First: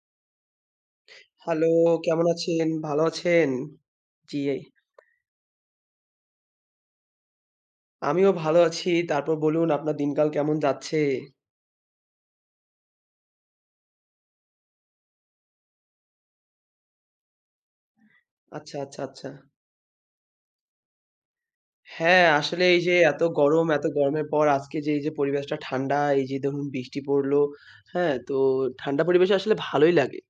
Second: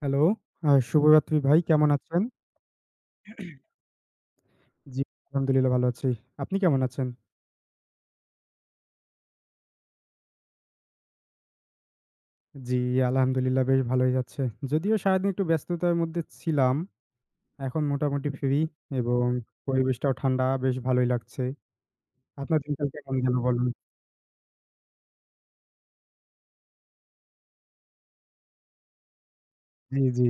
Hello, শুভরাত্রি ভাই, hello, কেমন আছেন? কেমন আছেন? ভালো আছেন? জি, এই। জি, আলহামদুলিল্লাহ ভালো আছি। আপনি কেমন আছেন? আমিও ভালো আছি। তারপর বলুন আপনার দিনকাল কেমন যাচ্ছে? জি, আলহামদুলিল্লাহ বেশ ভালোই যাচ্ছে। যদিও সারাদিন একটু ব্যস্ততার মধ্যে ছিলাম। এখন মোটামুটি ফ্রি আচ্ছা, আচ্ছা, এবং আচ্ছা। পরিবেশটাও ঠান্ডা, বেশ ভালোই লাগছে। হ্যাঁ, আপনার আসলে এই দিনকাল যে কেমন এত গেল গরম, বলুন? এত গরমের পর আজকে যে এই যে পরিবেশটা ঠান্ডা, এই যে ধরুন বৃষ্টি পড়লো, হ্যাঁ? তো ঠান্ডা পরিবেশে আসলে ভালোই জি, লাগে। জি।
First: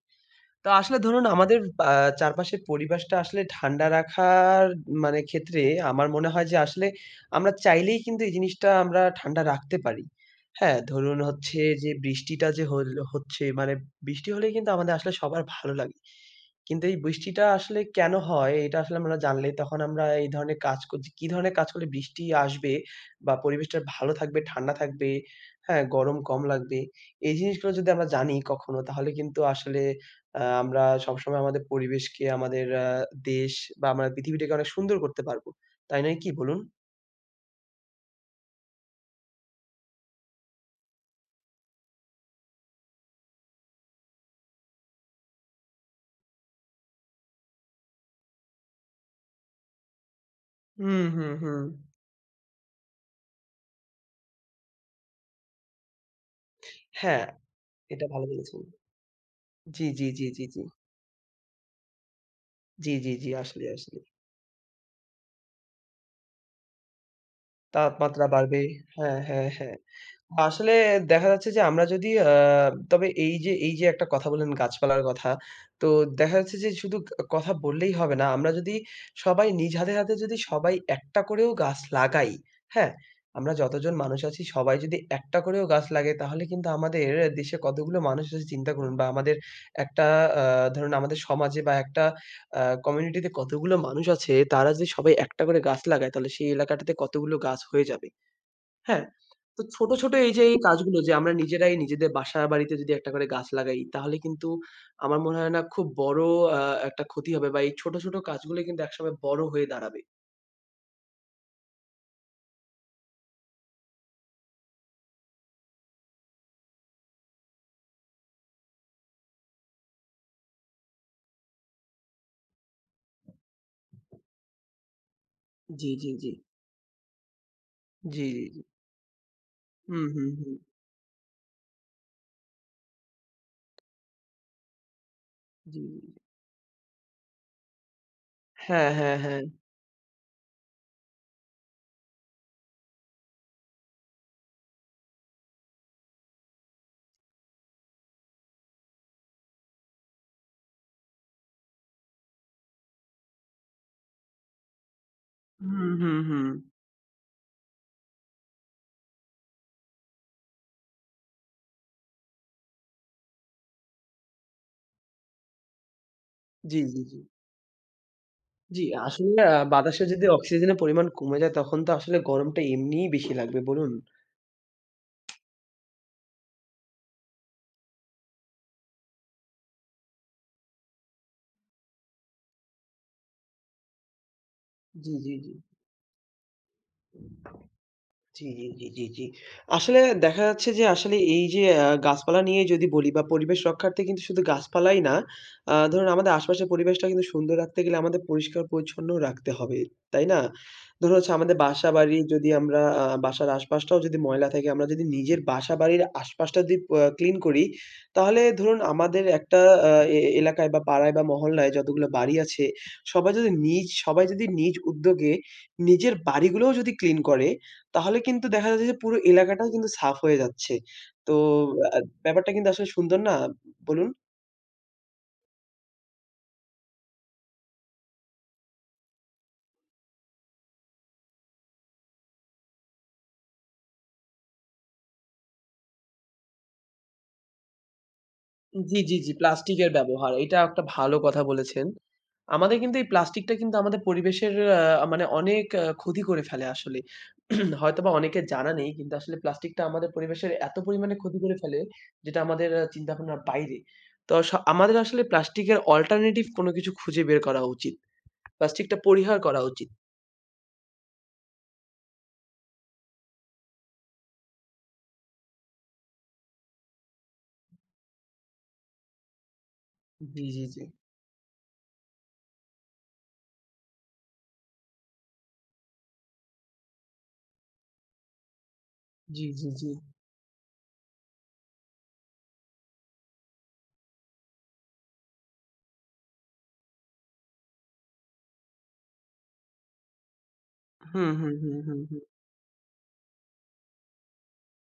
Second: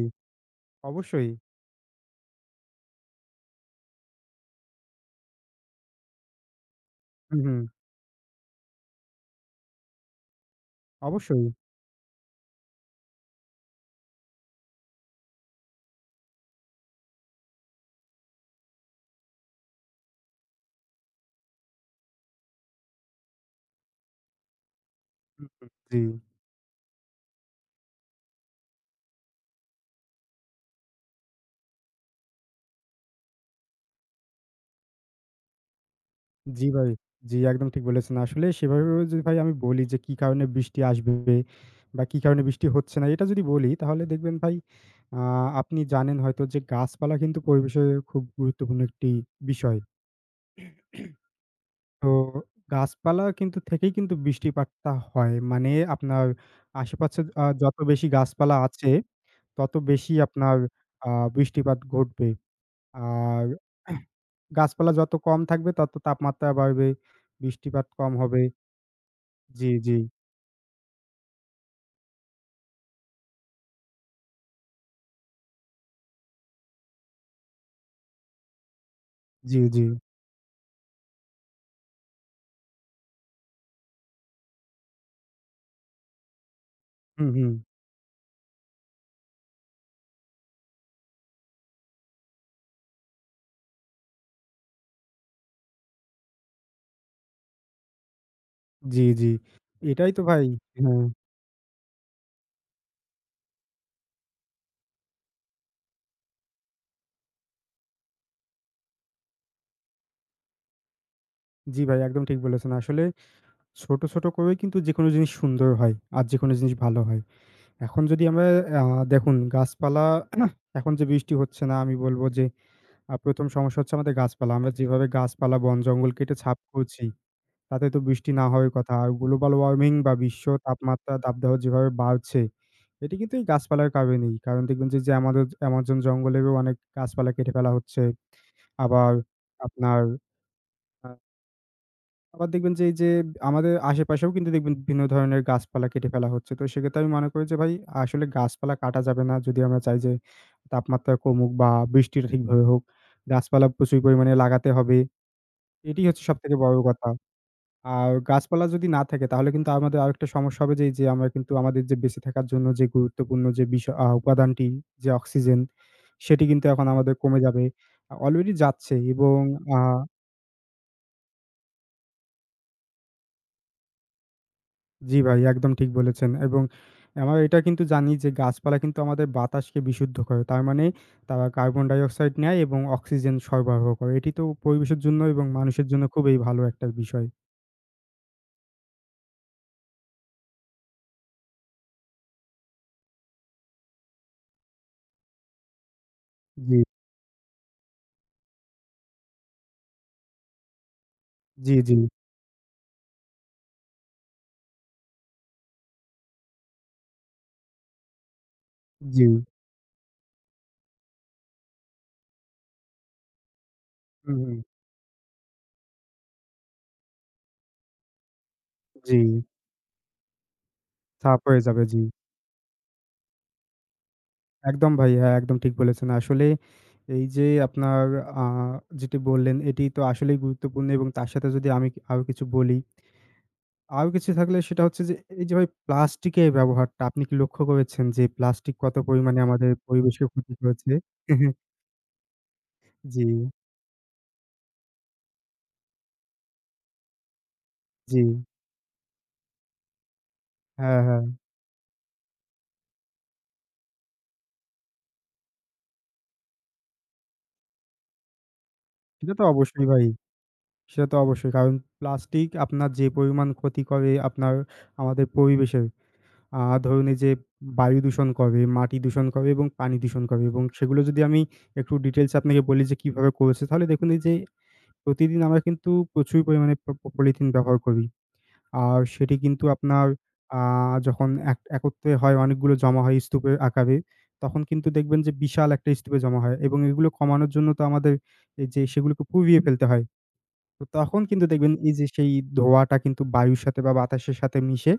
তো আসলে ধরুন অবশ্যই। আমাদের আ চারপাশের পরিবেশটা আসলে ঠান্ডা রাখার মানে ক্ষেত্রে আমার মনে হয় যে আসলে হুম, আমরা হুম। চাইলেই কিন্তু এই জিনিসটা আমরা ঠান্ডা রাখতে পারি। হ্যাঁ, ধরুন অবশ্যই। হচ্ছে যে বৃষ্টিটা যে হল হচ্ছে মানে বৃষ্টি হলেই কিন্তু আমাদের আসলে সবার ভালো লাগে। কিন্তু এই বৃষ্টিটা আসলে কেন হয় এটা আসলে আমরা জানলে তখন আমরা এই ধরনের কাজ কর কি ধরনের কাজ করলে বৃষ্টি আসবে বা পরিবেশটা ভালো থাকবে, ঠান্ডা থাকবে, হুম, হুম। হ্যাঁ, জি। গরম কম লাগবে। এই জিনিসগুলো যদি আমরা জানি কখনো তাহলে কিন্তু আসলে আমরা সবসময় আমাদের পরিবেশকে, আমাদের দেশ বা আমরা পৃথিবীটাকে অনেক সুন্দর করতে পারবো। তাই নয় কি বলুন? জি ভাই। জি, একদম ঠিক বলেছেন। আসলে সেভাবে যদি ভাই আমি বলি যে কি কারণে বৃষ্টি আসবে বা কি কারণে বৃষ্টি হচ্ছে না, এটা যদি বলি তাহলে দেখবেন ভাই, আ আপনি জানেন হয়তো যে গাছপালা কিন্তু পরিবেশের খুব গুরুত্বপূর্ণ একটি বিষয়। হুম, হুম, হুম। তো গাছপালা কিন্তু থেকেই কিন্তু বৃষ্টিপাতটা হয়। মানে আপনার আশেপাশে হ্যাঁ, যত এটা বেশি ভালো গাছপালা বলেছেন। আছে তত জি, জি, বেশি জি, জি, আপনার জি। আ বৃষ্টিপাত ঘটবে। জি, জি, জি, আর আসলেই, আসলেই। গাছপালা যত কম থাকবে তত তাপমাত্রা বাড়বে, বৃষ্টিপাত কম তাপমাত্রা হবে। বাড়বে। হ্যাঁ, হ্যাঁ, জি, হ্যাঁ। জি, আসলে দেখা যাচ্ছে যে আমরা যদি তবে এই যে এই যে একটা কথা বললেন গাছপালার কথা, তো দেখা যাচ্ছে যে শুধু ক কথা বললেই হবে না। আমরা যদি সবাই জি, নিজ জি। হাতে, হাতে যদি সবাই একটা করেও গাছ লাগাই, হ্যাঁ? আমরা যতজন মানুষ আছি সবাই যদি একটা করেও গাছ লাগাই তাহলে কিন্তু আমাদের হুম, হুম। দেশে কতগুলো মানুষ আছে চিন্তা করুন বা আমাদের একটা আ ধরুন আমাদের সমাজে বা একটা আ কমিউনিটিতে কতগুলো মানুষ আছে তারা যদি সবাই একটা করে গাছ লাগায় তাহলে সেই এলাকাটাতে কতগুলো গাছ হয়ে যাবে। জি, হ্যাঁ, জি। তো ছোট, এটাই ছোট তো এই যে ভাই, এই কাজগুলো হ্যাঁ, যে আমরা নিজেরাই নিজেদের বাসা বাড়িতে যদি একটা করে গাছ লাগাই তাহলে কিন্তু আমার মনে হয় না খুব বড় আ একটা ক্ষতি হবে বা এই ছোট, ছোট কাজগুলোই কিন্তু একসময় বড় হয়ে দাঁড়াবে। জি ভাই একদম ঠিক বলেছেন। আসলে ছোট, ছোট করেও কিন্তু যেকোনো জিনিস সুন্দর হয়। আর যেকোনো জিনিস ভালো হয়। এখন যদি আমরা আ দেখুন গাছপালা এখন যে বৃষ্টি হচ্ছে না, আমি বলব যে ১ম সমস্যা হচ্ছে আমাদের গাছপালা। আমরা যেভাবে গাছপালা, জি, জি, বন-জঙ্গল জি। কেটে ছাপ করছি, তাতে তো জি, বৃষ্টি জি, না জি। হওয়ার কথা। আর গ্লোবাল ওয়ার্মিং হুম, বা হুম, বিশ্ব হুম। তাপমাত্রা দাবদাহ যেভাবে বাড়ছে, এটি কিন্তু এই গাছপালার কারণেই। কারণ দেখবেন যে, যে আমাদের জি, অ্যামাজন জি, জি। জঙ্গলেরও অনেক গাছপালা কেটে ফেলা হচ্ছে। হ্যাঁ, আবার হ্যাঁ, হ্যাঁ। আপনার আ আবার দেখবেন যে, এই যে আমাদের আশেপাশেও কিন্তু দেখবেন বিভিন্ন ধরনের গাছপালা কেটে ফেলা হচ্ছে। তো সেক্ষেত্রে আমি মনে করি যে ভাই, আসলে গাছপালা কাটা যাবে না। যদি আমরা চাই যে তাপমাত্রা কমুক বা বৃষ্টিটা ঠিকভাবে হোক, গাছপালা প্রচুর পরিমাণে লাগাতে হবে। হুম, এটি হুম, হচ্ছে হুম। সবথেকে বড় কথা। আর গাছপালা যদি না থাকে তাহলে কিন্তু আমাদের আরেকটা সমস্যা হবে যে, এই যে আমরা কিন্তু আমাদের যে বেঁচে থাকার জন্য যে গুরুত্বপূর্ণ যে বিষয় উপাদানটি যে অক্সিজেন, সেটি কিন্তু জি, এখন জি, আমাদের জি। কমে যাবে। অলরেডি জি, যাচ্ছে আসলে এবং আ বাতাসে যদি অক্সিজেনের পরিমাণ কমে যায় তখন তো আসলে গরমটা এমনিই বেশি লাগবে বলুন? জি ভাই, একদম ঠিক বলেছেন এবং আমরা এটা কিন্তু জানি যে গাছপালা কিন্তু আমাদের বাতাসকে বিশুদ্ধ করে। তার মানে তারা কার্বন ডাই অক্সাইড নেয় এবং অক্সিজেন সরবরাহ করে। এটি তো পরিবেশের জি, জন্য জি, এবং জি। মানুষের জন্য খুবই ভালো একটা বিষয়। জি, জি, জি, জি, জি। আসলে দেখা যাচ্ছে যে আসলে এই যে গাছপালা নিয়ে যদি বলি বা পরিবেশ রক্ষার্থে কিন্তু শুধু গাছপালাই না, ধরুন আমাদের আশপাশের জি, পরিবেশটা কিন্তু সুন্দর রাখতে গেলে আমাদের পরিষ্কার-পরিচ্ছন্ন রাখতে হবে। তাই না? ধরুন হচ্ছে আমাদের জি, জি, বাসাবাড়ি যদি আমরা বাসার আশপাশটাও যদি ময়লা থাকে, আমরা যদি নিজের বাসাবাড়ির আশপাশটা যদি প ক্লিন করি, তাহলে ধরুন আমাদের জি। একটা আ এ এলাকায় বা পাড়ায় বা মহল্লায় যতগুলো বাড়ি আছে, সবাই যদি নিজ সবাই হুম, যদি হুম। নিজ উদ্যোগে নিজের বাড়িগুলোও যদি ক্লিন করে তাহলে কিন্তু দেখা যাচ্ছে যে পুরো জি, এলাকাটাও কিন্তু সাফ হয়ে যাচ্ছে। তো সাফ হয়ে যাবে। আ জি। ব্যাপারটা কিন্তু আসলে সুন্দর না? বলুন। একদম ভাই, হ্যাঁ, একদম ঠিক বলেছেন। আসলে এই যে আপনার আ যেটি বললেন, এটি তো আসলেই গুরুত্বপূর্ণ, এবং তার সাথে যদি আমি আরো কিছু বলি, আরো কিছু থাকলে সেটা হচ্ছে যে, এই যে ভাই প্লাস্টিকের ব্যবহারটা আপনি কি লক্ষ্য করেছেন যে প্লাস্টিক কত জি, জি, জি। পরিমাণে আমাদের প্লাস্টিকের পরিবেশকে ব্যবহার। ক্ষতি এটা একটা করেছে? ভালো কথা বলেছেন। আমাদের কিন্তু এই জি, প্লাস্টিকটা কিন্তু আমাদের পরিবেশের মানে অনেক ক্ষতি করে ফেলে আসলে। হয়তোবা জি। অনেকের জানা নেই কিন্তু আসলে প্লাস্টিকটা আমাদের পরিবেশের এত হ্যাঁ, পরিমাণে হ্যাঁ। ক্ষতি করে ফেলে যেটা আমাদের চিন্তাভাবনার বাইরে। তো স আমাদের আসলে প্লাস্টিকের অল্টারনেটিভ কোনো কিছু খুঁজে বের করা উচিত। প্লাস্টিকটা সেটা পরিহার তো করা অবশ্যই উচিত। ভাই। সেটা তো অবশ্যই। কারণ প্লাস্টিক আপনার যে পরিমাণ ক্ষতি করে আপনার আমাদের পরিবেশের আ ধরুন এই যে বায়ু দূষণ করে, মাটি দূষণ করে এবং পানি দূষণ করে, জি, এবং জি, জি। সেগুলো যদি আমি একটু ডিটেইলস আপনাকে বলি যে কিভাবে করেছে, তাহলে দেখুন এই যে প্রতিদিন আমরা কিন্তু প্রচুর পরিমাণে প প পলিথিন ব্যবহার করি। আর সেটি জি, কিন্তু জি, জি। আপনার আ যখন একত্রে হয়, অনেকগুলো জমা হয় স্তূপের আকারে, তখন কিন্তু দেখবেন যে বিশাল একটা স্তূপে জমা হয়, এবং এগুলো কমানোর জন্য তো আমাদের এই যে সেগুলোকে পুড়িয়ে ফেলতে হয়। তো তখন হুম, কিন্তু হুম, দেখবেন হুম, এই হুম, যে হুম। সেই ধোঁয়াটা কিন্তু বায়ুর সাথে বা বাতাসের সাথে মিশে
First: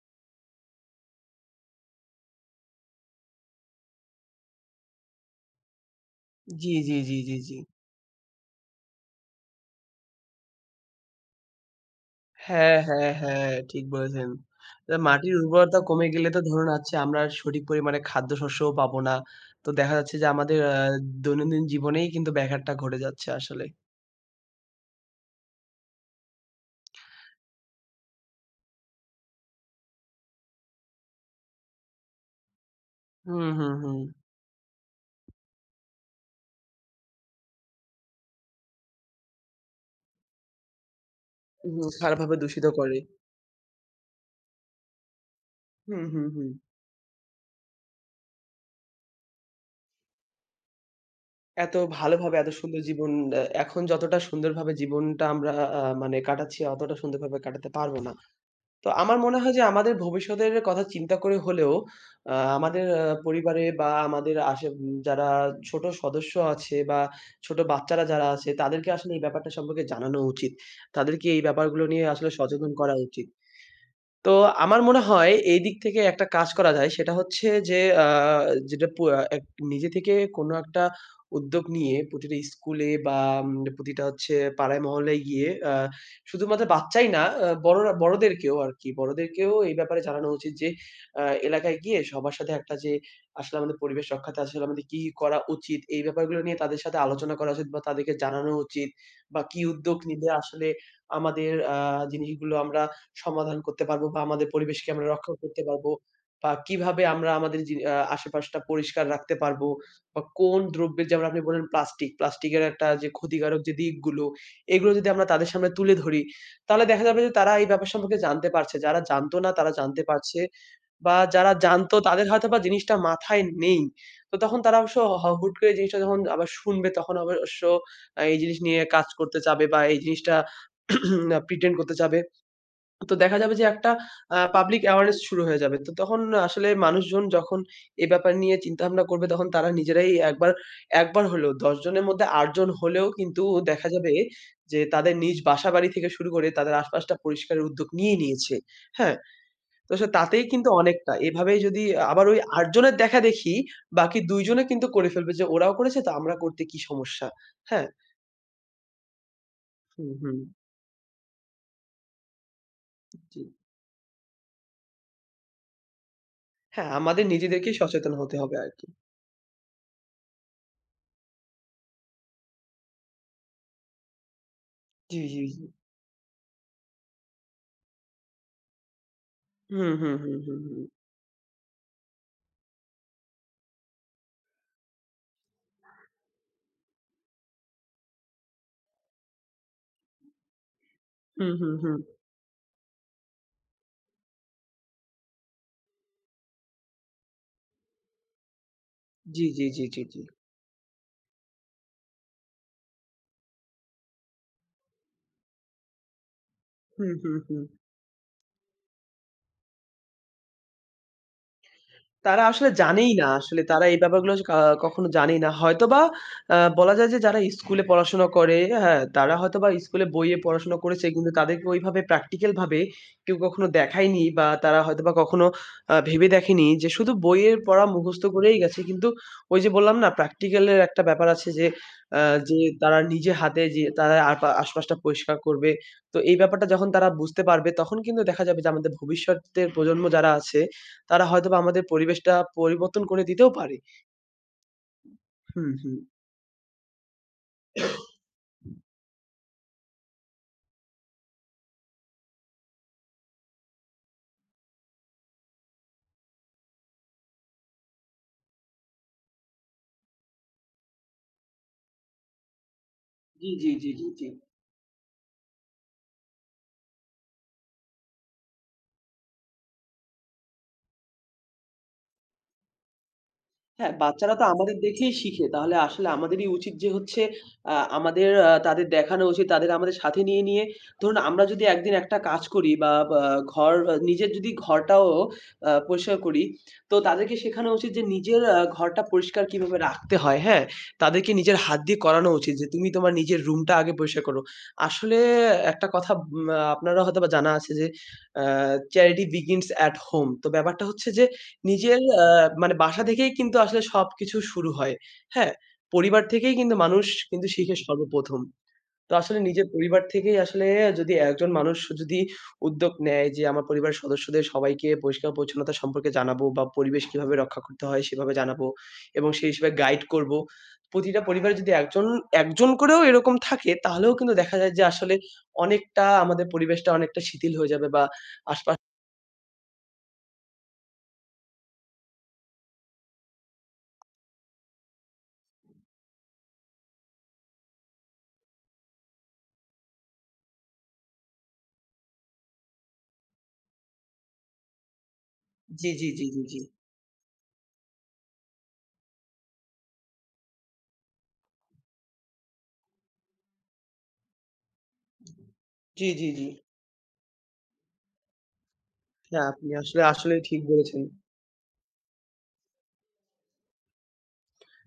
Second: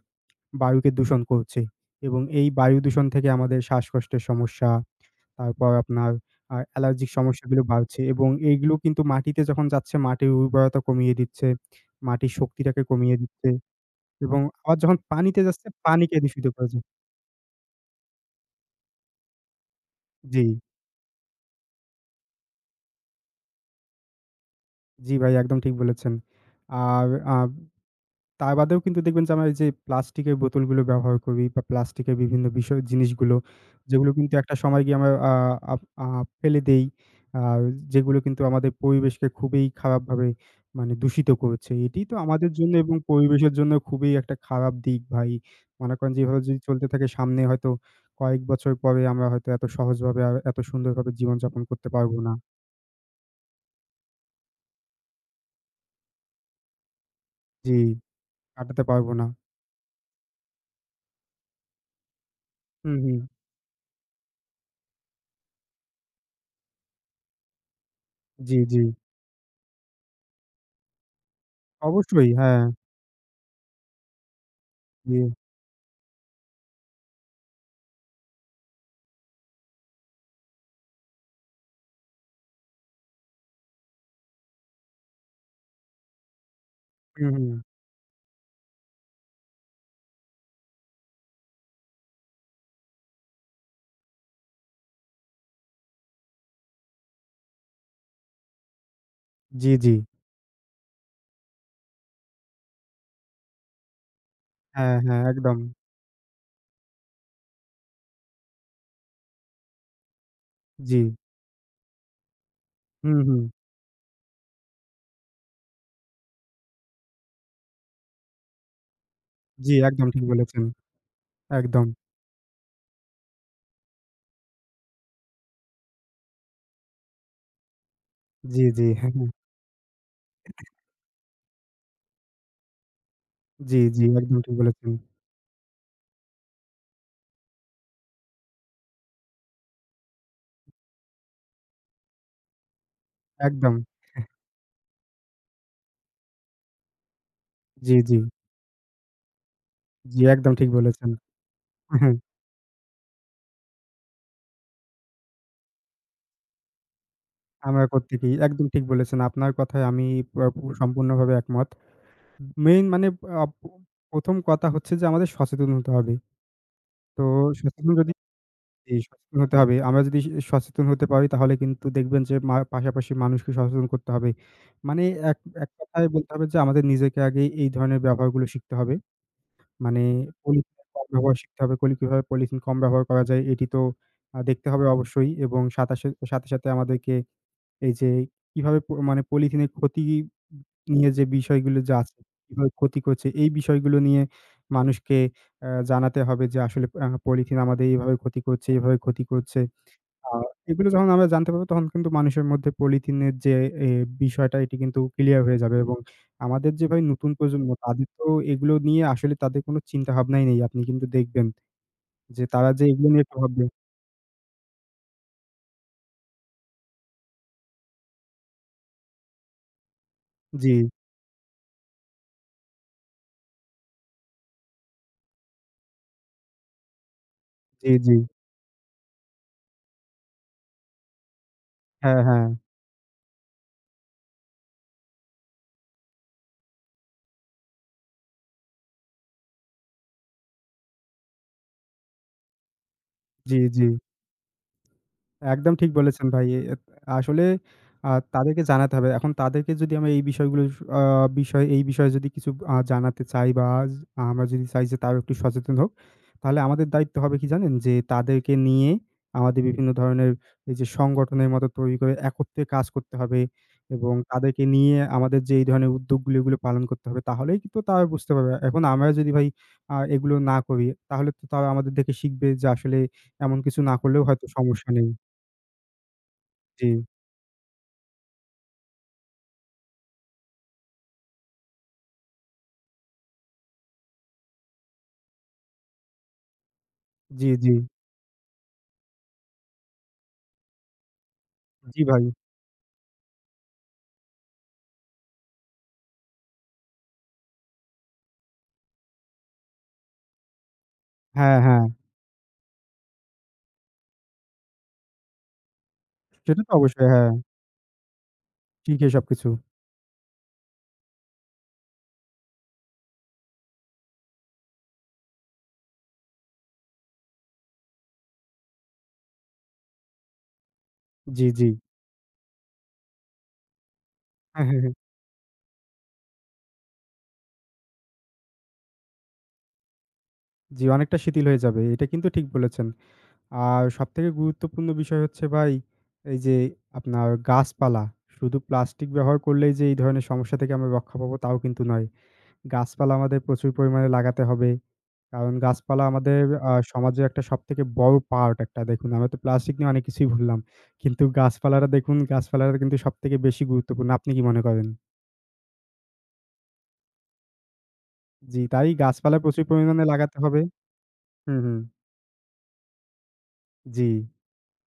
বায়ুকে দূষণ করছে, এবং এই বায়ু দূষণ থেকে আমাদের শ্বাসকষ্টের সমস্যা, তারপর আপনার জি, জি, অ্যালার্জিক জি, জি, জি। সমস্যাগুলো বাড়ছে, এবং এইগুলো কিন্তু মাটিতে যখন যাচ্ছে মাটির উর্বরতা কমিয়ে দিচ্ছে, মাটির হ্যাঁ, শক্তিটাকে হ্যাঁ, কমিয়ে দিচ্ছে, হ্যাঁ, ঠিক বলেছেন। এবং আবার তো যখন মাটির পানিতে যাচ্ছে উর্বরতা কমে পানিকে গেলে তো দূষিত ধরুন করেছে। হচ্ছে আমরা আর সঠিক পরিমাণে খাদ্যশস্যও পাবো না। তো দেখা যাচ্ছে যে জি, আমাদের দৈনন্দিন জীবনেই কিন্তু ব্যাঘাতটা ঘটে যাচ্ছে আসলে। জি ভাই একদম ঠিক বলেছেন। আর আ তা বাদেও কিন্তু দেখবেন যে আমরা এই যে প্লাস্টিকের বোতলগুলো ব্যবহার করি বা প্লাস্টিকের বিভিন্ন বিষয় জিনিসগুলো, হুম, হুম, হুম। যেগুলো কিন্তু একটা সময় গিয়ে আমরা আ আপ আ ফেলে দেই। আর যেগুলো কিন্তু আমাদের পরিবেশকে খুবই খারাপভাবে, মানে দূষিত করছে। হুম, এটি তো খারাপভাবে আমাদের দূষিত জন্য এবং করে। পরিবেশের জন্য খুবই একটা খারাপ দিক ভাই। মনে হুম, করেন যে হুম, এভাবে হুম। যদি চলতে থাকে সামনে হয়তো কয়েক বছর পরে আমরা হয়তো এত সহজভাবে আর এত সুন্দরভাবে জীবনযাপন এত করতে পারবো না। ভালোভাবে এত সুন্দর জীবন এখন যতটা সুন্দরভাবে জীবনটা আমরা মানে কাটাচ্ছি অতটা সুন্দরভাবে কাটাতে জি, পারবো না। কাটাতে তো পারবো আমার না। মনে হয় যে আমাদের ভবিষ্যতের কথা চিন্তা করে হলেও আমাদের হুম, হুম। পরিবারে বা আমাদের আশে যারা ছোট সদস্য আছে বা ছোট বাচ্চারা যারা আছে জি, জি। তাদেরকে আসলে এই ব্যাপারটা সম্পর্কে জানানো উচিত। তাদেরকে এই ব্যাপারগুলো নিয়ে আসলে অবশ্যই, হ্যাঁ, সচেতন করা উচিত। তো আমার মনে জি। হয় এই দিক থেকে একটা কাজ করা যায় সেটা হচ্ছে যে আ যেটা পু এক নিজে থেকে কোনো একটা উদ্যোগ নিয়ে প্রতিটা স্কুলে বা উম প্রতিটা হচ্ছে পাড়ায় মহল্লায় গিয়ে শুধুমাত্র বাচ্চাই না হুম, হুম। বড়রা বড়দেরকেও আরকি বড়দেরকেও এই ব্যাপারে জানানো উচিত যে আ এলাকায় গিয়ে সবার সাথে একটা যে আসলে আমাদের পরিবেশ রক্ষাতে আসলে আমাদের কি, কি করা উচিত এই ব্যাপারগুলো নিয়ে তাদের সাথে আলোচনা করা উচিত বা তাদেরকে জানানো উচিত বা কি জি, জি। উদ্যোগ নিলে আসলে আমাদের জিনিসগুলো আমরা সমাধান করতে পারবো বা আমাদের পরিবেশকে হ্যাঁ, আমরা হ্যাঁ, রক্ষা একদম। করতে পারবো বা কিভাবে আমরা আমাদের জি আশেপাশটা পরিষ্কার রাখতে পারবো বা কোন জি। দ্রব্যের যেমন আপনি বললেন প্লাস্টিক, প্লাস্টিকের একটা যে হুম, হুম। ক্ষতিকারক যে দিকগুলো, এগুলো যদি আমরা তাদের সামনে তুলে ধরি, তাহলে দেখা যাবে যে তারা এই ব্যাপার সম্পর্কে জানতে পারছে। যারা জানতো না তারা জি, জানতে একদম ঠিক পারছে বলেছেন। বা যারা একদম। জানতো তাদের হয়তোবা জিনিসটা মাথায় নেই। তো তখন তারা অবশ্য হ হুট করে জিনিসটা যখন আবার শুনবে তখন অবশ্য এই জিনিস জি, নিয়ে জি। কাজ হ্যাঁ, হ্যাঁ। করতে চাবে বা এই জিনিসটা প্রিটেন্ড করতে চাবে। তো দেখা যাবে যে জি, একটা জি, একদম ঠিক পাবলিক বলেছেন। অ্যাওয়ারনেস শুরু হয়ে যাবে। তো তখন আসলে মানুষজন যখন এ ব্যাপার নিয়ে চিন্তাভাবনা করবে তখন তারা নিজেরাই একবার, একবার হলেও ১০ জনের মধ্যে ৮ জন হলেও কিন্তু একদম। দেখা যাবে যে তাদের নিজ বাসাবাড়ি থেকে শুরু করে তাদের আশপাশটা পরিষ্কারের উদ্যোগ জি, নিয়ে জি। নিয়েছে। হ্যাঁ? তো সে জি, তাতেই একদম কিন্তু ঠিক বলেছেন। অনেকটা। এভাবেই যদি হ্যাঁ, আবার ওই ৮ জনের দেখাদেখি বাকি ২ জনে কিন্তু করে ফেলবে যে ওরাও করেছে তো আমরা করতে কি সমস্যা? আমরা হ্যাঁ? প্রত্যেকেই একদম ঠিক বলেছেন। আপনার কথায় আমি হুম, হুম। পু পু সম্পূর্ণভাবে একমত। মেইন মানে জি। আ ১ম কথা হচ্ছে যে আমাদের সচেতন হতে হবে। হ্যাঁ, তো আমাদের নিজেদেরকেই সচেতন যদি সচেতন হতে হবে আরকি। জি, সচেতন হতে হবে। আমরা যদি সচেতন হতে পারি তাহলে কিন্তু দেখবেন যে পাশাপাশি মানুষকে সচেতন করতে হবে। মানে জি, এক জি, জি। এক কথায় বলতে হবে যে আমাদের নিজেকে আগে এই ধরনের ব্যবহারগুলো শিখতে হবে। হুম, মানে হুম, হুম, হুম, হুম। পলিথিনের কম ব্যবহার শিখতে হবে। কিভাবে পলিথিন কম ব্যবহার করা যায় এটি তো দেখতে হবে অবশ্যই, এবং সাথে সাথে আমাদেরকে এই যে কিভাবে মানে পলিথিনের ক্ষতি নিয়ে যে হুম, হুম, বিষয়গুলো যে হুম। আছে, কিভাবে ক্ষতি করছে এই বিষয়গুলো নিয়ে মানুষকে জানাতে হবে যে আসলে পলিথিন আমাদের এইভাবে ক্ষতি করছে, এইভাবে ক্ষতি জি, করছে। জি, জি, জি, জি। আ এগুলো যখন আমরা জানতে পারবো তখন কিন্তু মানুষের মধ্যে পলিথিনের যে এ বিষয়টা এটি কিন্তু ক্লিয়ার হয়ে যাবে, এবং আমাদের যে ভাই হুম, নতুন হুম, হুম। প্রজন্ম তাদের তো এগুলো নিয়ে আসলে তাদের কোনো চিন্তাভাবনাই নেই। আপনি কিন্তু দেখবেন যে তারা আসলে তারা যে এগুলো জানেই নিয়ে না। একটু আসলে ভাববে তারা এই ব্যাপারগুলো কা কখনো জানেই না। হয়তোবা বলা যায় যে যারা স্কুলে পড়াশোনা করে, হ্যাঁ, তারা হয়তোবা স্কুলে বইয়ে জি, পড়াশোনা করেছে কিন্তু তাদেরকে ওইভাবে প্র্যাকটিক্যাল ভাবে কেউ কখনো দেখায়নি বা তারা হয়তোবা কখনো ভেবে দেখেনি যে শুধু বইয়ের পড়া জি, জি। মুখস্থ করেই গেছে। কিন্তু ওই যে বললাম না প্র্যাকটিক্যাল এর একটা ব্যাপার আছে যে হ্যাঁ, আ হ্যাঁ। যে তারা নিজে হাতে যে তারা আপা আশপাশটা পরিষ্কার করবে। তো এই ব্যাপারটা যখন তারা বুঝতে পারবে তখন কিন্তু দেখা যাবে যে আমাদের ভবিষ্যতের প্রজন্ম যারা আছে তারা হয়তোবা আমাদের পরিবেশটা পরিবর্তন করে দিতেও জি, পারে। জি। হুম, একদম ঠিক হুম। বলেছেন ভাই। আসলে তাদেরকে জানাতে হবে। এখন তাদেরকে যদি আমরা এই বিষয়গুলো আ বিষয় এই বিষয়ে যদি কিছু জানাতে চাই বা জ- আমরা যদি চাই যে তারাও একটু সচেতন হোক, তাহলে আমাদের দায়িত্ব হবে কি জানেন? যে তাদেরকে নিয়ে আমাদের বিভিন্ন ধরনের এই যে সংগঠনের মতো তৈরি করে একত্রে কাজ করতে হবে, জি, জি, জি, জি, এবং জি। তাদেরকে নিয়ে আমাদের যে এই ধরনের উদ্যোগগুলো এগুলো পালন করতে হবে। তাহলেই কিন্তু তারা বুঝতে পারবে। এখন আমরা যদি ভাই এগুলো না করি তাহলে তো তারা আমাদের দেখে শিখবে যে আসলে এমন কিছু হ্যাঁ, না করলেও বাচ্চারা তো হয়তো আমাদের সমস্যা নেই। দেখেই শিখে। তাহলে আসলে আমাদেরই উচিত জি, যে হচ্ছে আমাদের তাদের দেখানো উচিত, তাদের আমাদের সাথে নিয়ে, নিয়ে ধরুন আমরা যদি একদিন একটা কাজ করি বা বা ঘর নিজের যদি ঘরটাও পরিষ্কার করি, তো তাদেরকে জি, শেখানো জি, উচিত যে নিজের ঘরটা পরিষ্কার কিভাবে রাখতে হয়, হ্যাঁ? তাদেরকে নিজের হাত দিয়ে জি ভাই। করানো উচিত যে, "তুমি তোমার নিজের রুমটা আগে পরিষ্কার করো।" আসলে একটা কথা আপনারও হয়তোবা জানা আছে যে, আ "Charity begins at home." তো ব্যাপারটা হচ্ছে যে হ্যাঁ, হ্যাঁ। নিজের মানে বাসা থেকেই কিন্তু আসলে সবকিছু শুরু হয়। হ্যাঁ? পরিবার থেকেই সেটা তো কিন্তু মানুষ অবশ্যই, হ্যাঁ, কিন্তু শিখে সর্বপ্রথম। শিখে তো আসলে সবকিছু। নিজের পরিবার থেকেই আসলে যদি একজন মানুষ যদি উদ্যোগ নেয় যে আমার পরিবারের সদস্যদের সবাইকে পরিষ্কার-পরিচ্ছন্নতা সম্পর্কে জানাবো বা পরিবেশ কিভাবে রক্ষা করতে হয় সেভাবে জানাবো এবং সেই হিসেবে গাইড করব। প্রতিটা জি, পরিবারে জি। যদি একজন, একজন করেও এরকম থাকে তাহলেও কিন্তু দেখা হ্যাঁ, যায় হ্যাঁ, যে হ্যাঁ। আসলে অনেকটা আমাদের পরিবেশটা অনেকটা শিথিল হয়ে যাবে বা আশপাশ জি, অনেকটা শিথিল হয়ে যাবে। এটা কিন্তু ঠিক বলেছেন। আর সবথেকে গুরুত্বপূর্ণ বিষয় হচ্ছে ভাই এই যে আপনার গাছপালা। শুধু প্লাস্টিক ব্যবহার করলেই যে এই ধরনের সমস্যা থেকে আমরা রক্ষা পাবো তাও কিন্তু নয়। গাছপালা আমাদের প্রচুর পরিমাণে লাগাতে হবে। কারণ জি, গাছপালা জি, জি, আমাদের জি, জি। সমাজের একটা সবথেকে বড় পার্ট, একটা দেখুন। আমরা তো প্লাস্টিক নিয়ে অনেক কিছুই ভুললাম। কিন্তু গাছপালাটা দেখুন, গাছপালাটা কিন্তু সবথেকে বেশি গুরুত্বপূর্ণ। আপনি কি মনে করেন? জি, জি, জি। জি, তাই গাছপালা না, প্রচুর আপনি আসলে, পরিমাণে লাগাতে আসলেই ঠিক হবে। বলেছেন। হুম, হুম। জি,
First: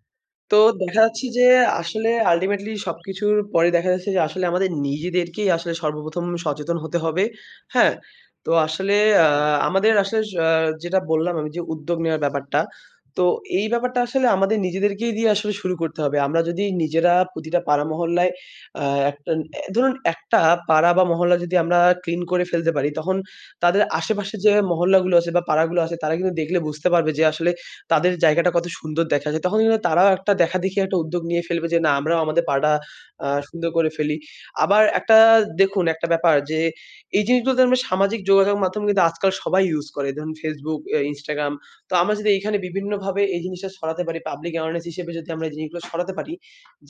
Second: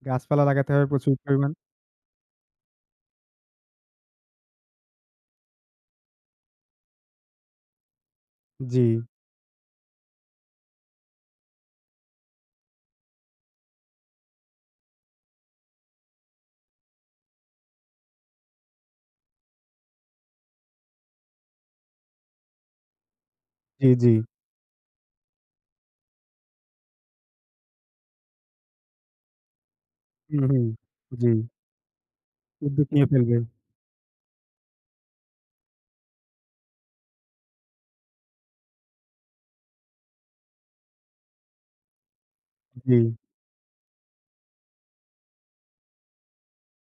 গাছপালা তো লাগাতে হবে দেখা প্রচুর যাচ্ছে যে পরিমাণ। আসলে আল্টিমেটলি সবকিছুর পরে দেখা যাচ্ছে যে আসলে আমাদের নিজেদেরকেই আসলে সর্বপ্রথম সচেতন হতে হবে। হ্যাঁ? তো জি, আসলে আ আমাদের আসলে স যেটা বললাম আমি যে উদ্যোগ নেওয়ার ব্যাপারটা। তো এই ব্যাপারটা আসলে আমাদের নিজেদেরকেই দিয়ে আসলে শুরু করতে হবে। আমরা যদি নিজেরা প্রতিটা পাড়া মহল্লায় আ একটা এ ধরুন একটা পাড়া বা মহল্লা যদি আমরা ক্লিন করে ফেলতে পারি তখন তাদের জি, জি। আশেপাশে যে মহল্লাগুলো আছে বা পাড়াগুলো আছে তারা কিন্তু দেখলে বুঝতে পারবে যে আসলে তাদের জায়গাটা কত সুন্দর দেখা যায়। তখন কিন্তু তারাও একটা হুম, হুম। দেখাদেখি একটা উদ্যোগ জি, নিয়ে ফেলবে যে, না আমরাও আমাদের পাড়া উদ্যোগ নিয়ে ফেলবে। সুন্দর করে ফেলি। আবার একটা দেখুন একটা ব্যাপার যে, এই জিনিসগুলোতে আমরা সামাজিক যোগাযোগ মাধ্যম কিন্তু আজকাল সবাই ইউজ করে। ধরুন Facebook, এ Instagram। তো আমরা যদি এখানে জি, বিভিন্নভাবে এই জিনিসটা ছড়াতে পারি, পাবলিক অ্যাওয়ারনেস হিসেবে যদি আমরা এই জিনিসগুলো ছড়াতে পারি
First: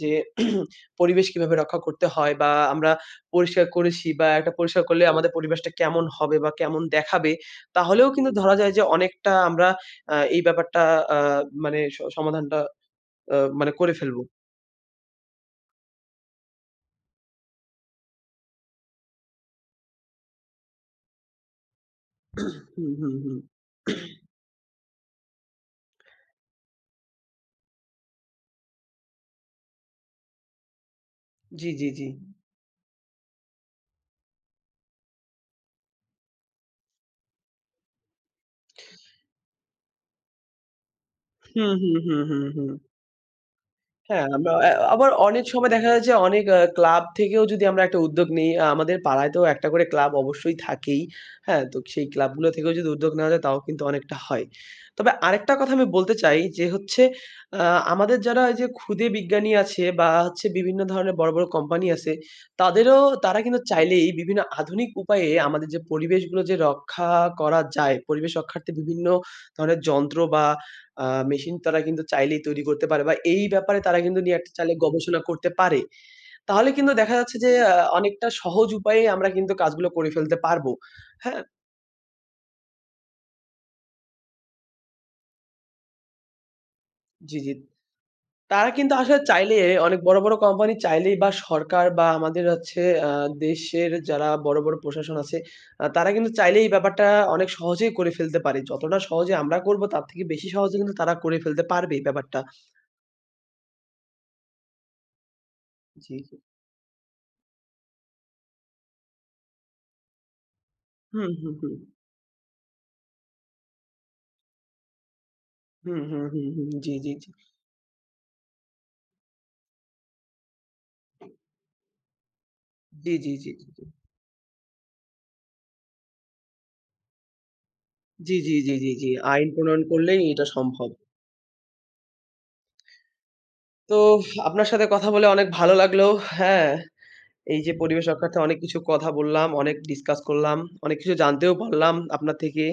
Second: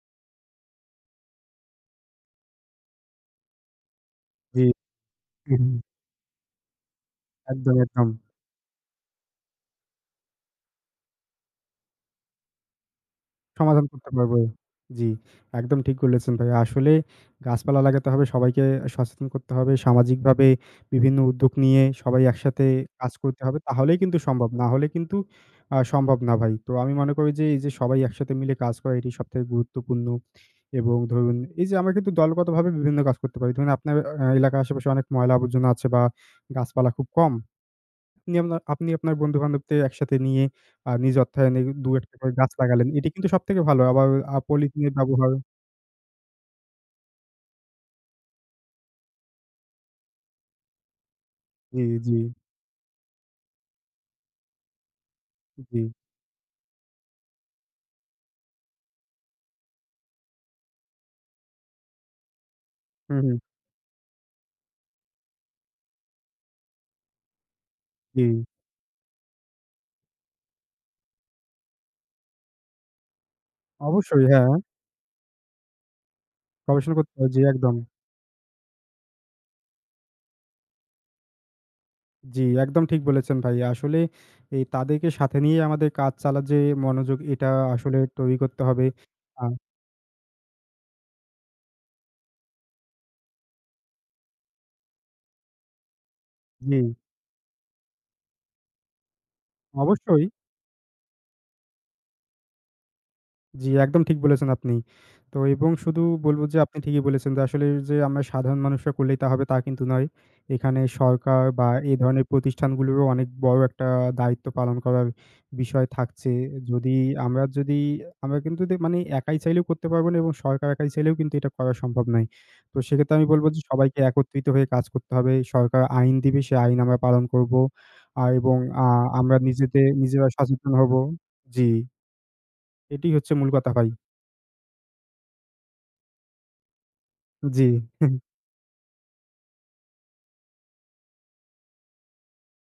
যে, পরিবেশ কিভাবে রক্ষা করতে হয় বা আমরা পরিষ্কার করেছি বা একটা জি। পরিষ্কার করলে আমাদের হুম, পরিবেশটা হুম। কেমন হবে বা কেমন দেখাবে, একদম, তাহলেও একদম। কিন্তু ধরা যায় যে অনেকটা আমরা এই ব্যাপারটা আ মানে স সমাধানটা মানে সমাধান করে করতে ফেলবো। পারবো। জি, একদম ঠিক বলেছেন ভাই। আসলে গাছপালা লাগাতে হবে, সবাইকে সচেতন করতে হবে। সামাজিকভাবে বিভিন্ন উদ্যোগ নিয়ে সবাই একসাথে হুম, কাজ হুম, হুম। করতে হবে। তাহলেই কিন্তু সম্ভব। না হলে কিন্তু সম্ভব না ভাই। তো আমি মনে করি যে, এই যে সবাই একসাথে মিলে কাজ করা এটি সবথেকে গুরুত্বপূর্ণ, এবং ধরুন এই জি, যে জি, আমরা জি। কিন্তু দলগতভাবে বিভিন্ন কাজ করতে পারি। ধরুন আপনার এলাকার আশেপাশে অনেক ময়লা আবর্জনা আছে বা গাছপালা খুব কম। আপনি আপনার বন্ধু-বান্ধবদের একসাথে নিয়ে নিজ অর্থায়নে হুম, হুম, ২-১ টা হুম, করে হুম, গাছ হুম। লাগালেন। এটি কিন্তু সবথেকে ভালো। আবার হ্যাঁ, আমরা অ্যা পলিথিনের আবার ব্যবহার অনেক সময় দেখা যায় যে অনেক ক্লাব থেকেও যদি আমরা একটা উদ্যোগ নিই, আমাদের পাড়ায়তেও একটা করে ক্লাব অবশ্যই থাকেই। হ্যাঁ? তো জি, সেই জি, ক্লাবগুলো থেকেও যদি উদ্যোগ নেওয়া যায় তাও কিন্তু অনেকটা হয়। তবে আরেকটা কথা জি। আমি বলতে চাই যে হচ্ছে আ আমাদের যারা এই যে ক্ষুদে বিজ্ঞানী আছে বা হচ্ছে বিভিন্ন ধরনের বড়, বড় কোম্পানি আছে, তাদেরও হুম, তারা হুম। কিন্তু চাইলেই বিভিন্ন আধুনিক উপায়ে আমাদের যে পরিবেশগুলো যে রক্ষা করা যায়, জি। পরিবেশ রক্ষার্থে বিভিন্ন ধরনের যন্ত্র বা আ মেশিন তারা কিন্তু চাইলেই তৈরি করতে পারে বা এই ব্যাপারে তারা কিন্তু অবশ্যই, নিয়ে হ্যাঁ, একটা চাইলে গবেষণা করতে পারে। তাহলে কিন্তু গবেষণা করতে দেখা হয়। যাচ্ছে জি, যে একদম। অনেকটা সহজ উপায়ে আমরা কিন্তু কাজগুলো করে ফেলতে পারবো। হ্যাঁ? জি, একদম ঠিক বলেছেন ভাই। আসলে এই তাদেরকে সাথে নিয়ে আমাদের কাজ চালার যে মনোযোগ জি, এটা জি। আসলে তৈরি করতে তারা হবে। কিন্তু আসলে আ চাইলে অনেক বড়, বড় কোম্পানি চাইলেই বা সরকার বা আমাদের হচ্ছে আ দেশের যারা বড়, বড় প্রশাসন আছে তারা কিন্তু চাইলে এই জি, ব্যাপারটা অনেক সহজেই করে ফেলতে পারে। যতটা সহজে আমরা করব তার থেকে অবশ্যই। বেশি সহজে কিন্তু তারা করে ফেলতে পারবে এই ব্যাপারটা। জি, একদম ঠিক বলেছেন আপনি। তো এবং শুধু জি, জি। বলবো যে আপনি ঠিকই বলেছেন যে আসলে যে আমরা সাধারণ মানুষরা করলেই তা হবে তা কিন্তু নয়। এখানে হুম, সরকার হুম, বা হুম। এই ধরনের প্রতিষ্ঠানগুলোরও অনেক বড় একটা দায়িত্ব পালন করার বিষয় হুম, হুম, থাকছে। হুম, হুম। জি, যদি জি, জি। আমরা যদি আমরা কিন্তু মানে একাই চাইলেও করতে পারব না, এবং সরকার একাই চাইলেও কিন্তু এটা করা সম্ভব নয়। তো জি, সেক্ষেত্রে আমি জি, বলব জি, যে জি। সবাইকে একত্রিত হয়ে কাজ করতে হবে। সরকার আইন দিবে, সে আইন আমরা পালন করব। আর জি, জি, এবং জি, আ জি, জি। আমরা আইন প্রণয়ন নিজেদের করলেই নিজেরা এটা সচেতন সম্ভব। হব। জি, এটাই হচ্ছে মূল কথা ভাই। তো আপনার সাথে কথা বলে অনেক ভালো লাগলো। হ্যাঁ, এই জি, যে পরিবেশ রক্ষার্থে অনেক কিছু কথা বললাম, অনেক ডিসকাস করলাম, অনেক কিছু জানতেও পারলাম আপনার থেকে।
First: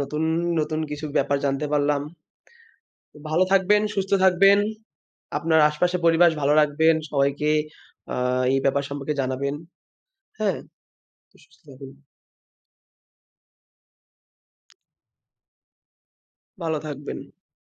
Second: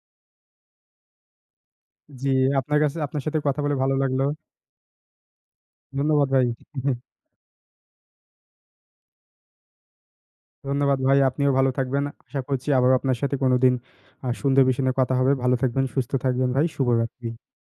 নতুন, নতুন কিছু ব্যাপার জানতে পারলাম। জি, আপনার কাছে তো আপনার সাথে ভালো কথা বলে থাকবেন, ভালো সুস্থ লাগলো। থাকবেন। আপনার আশপাশের ধন্যবাদ পরিবেশ ভাই। ভালো রাখবেন। সবাইকে আ এই ব্যাপার সম্পর্কে জানাবেন। হ্যাঁ? ধন্যবাদ ভাই। তো আপনিও সুস্থ ভালো থাকুন, থাকবেন। আশা করছি আবারও আপনার সাথে কোনদিন সুন্দর বিষয় নিয়ে কথা হবে। ভালো থাকবেন, সুস্থ থাকবেন ভাই। ভালো থাকবেন। শুভরাত্রি।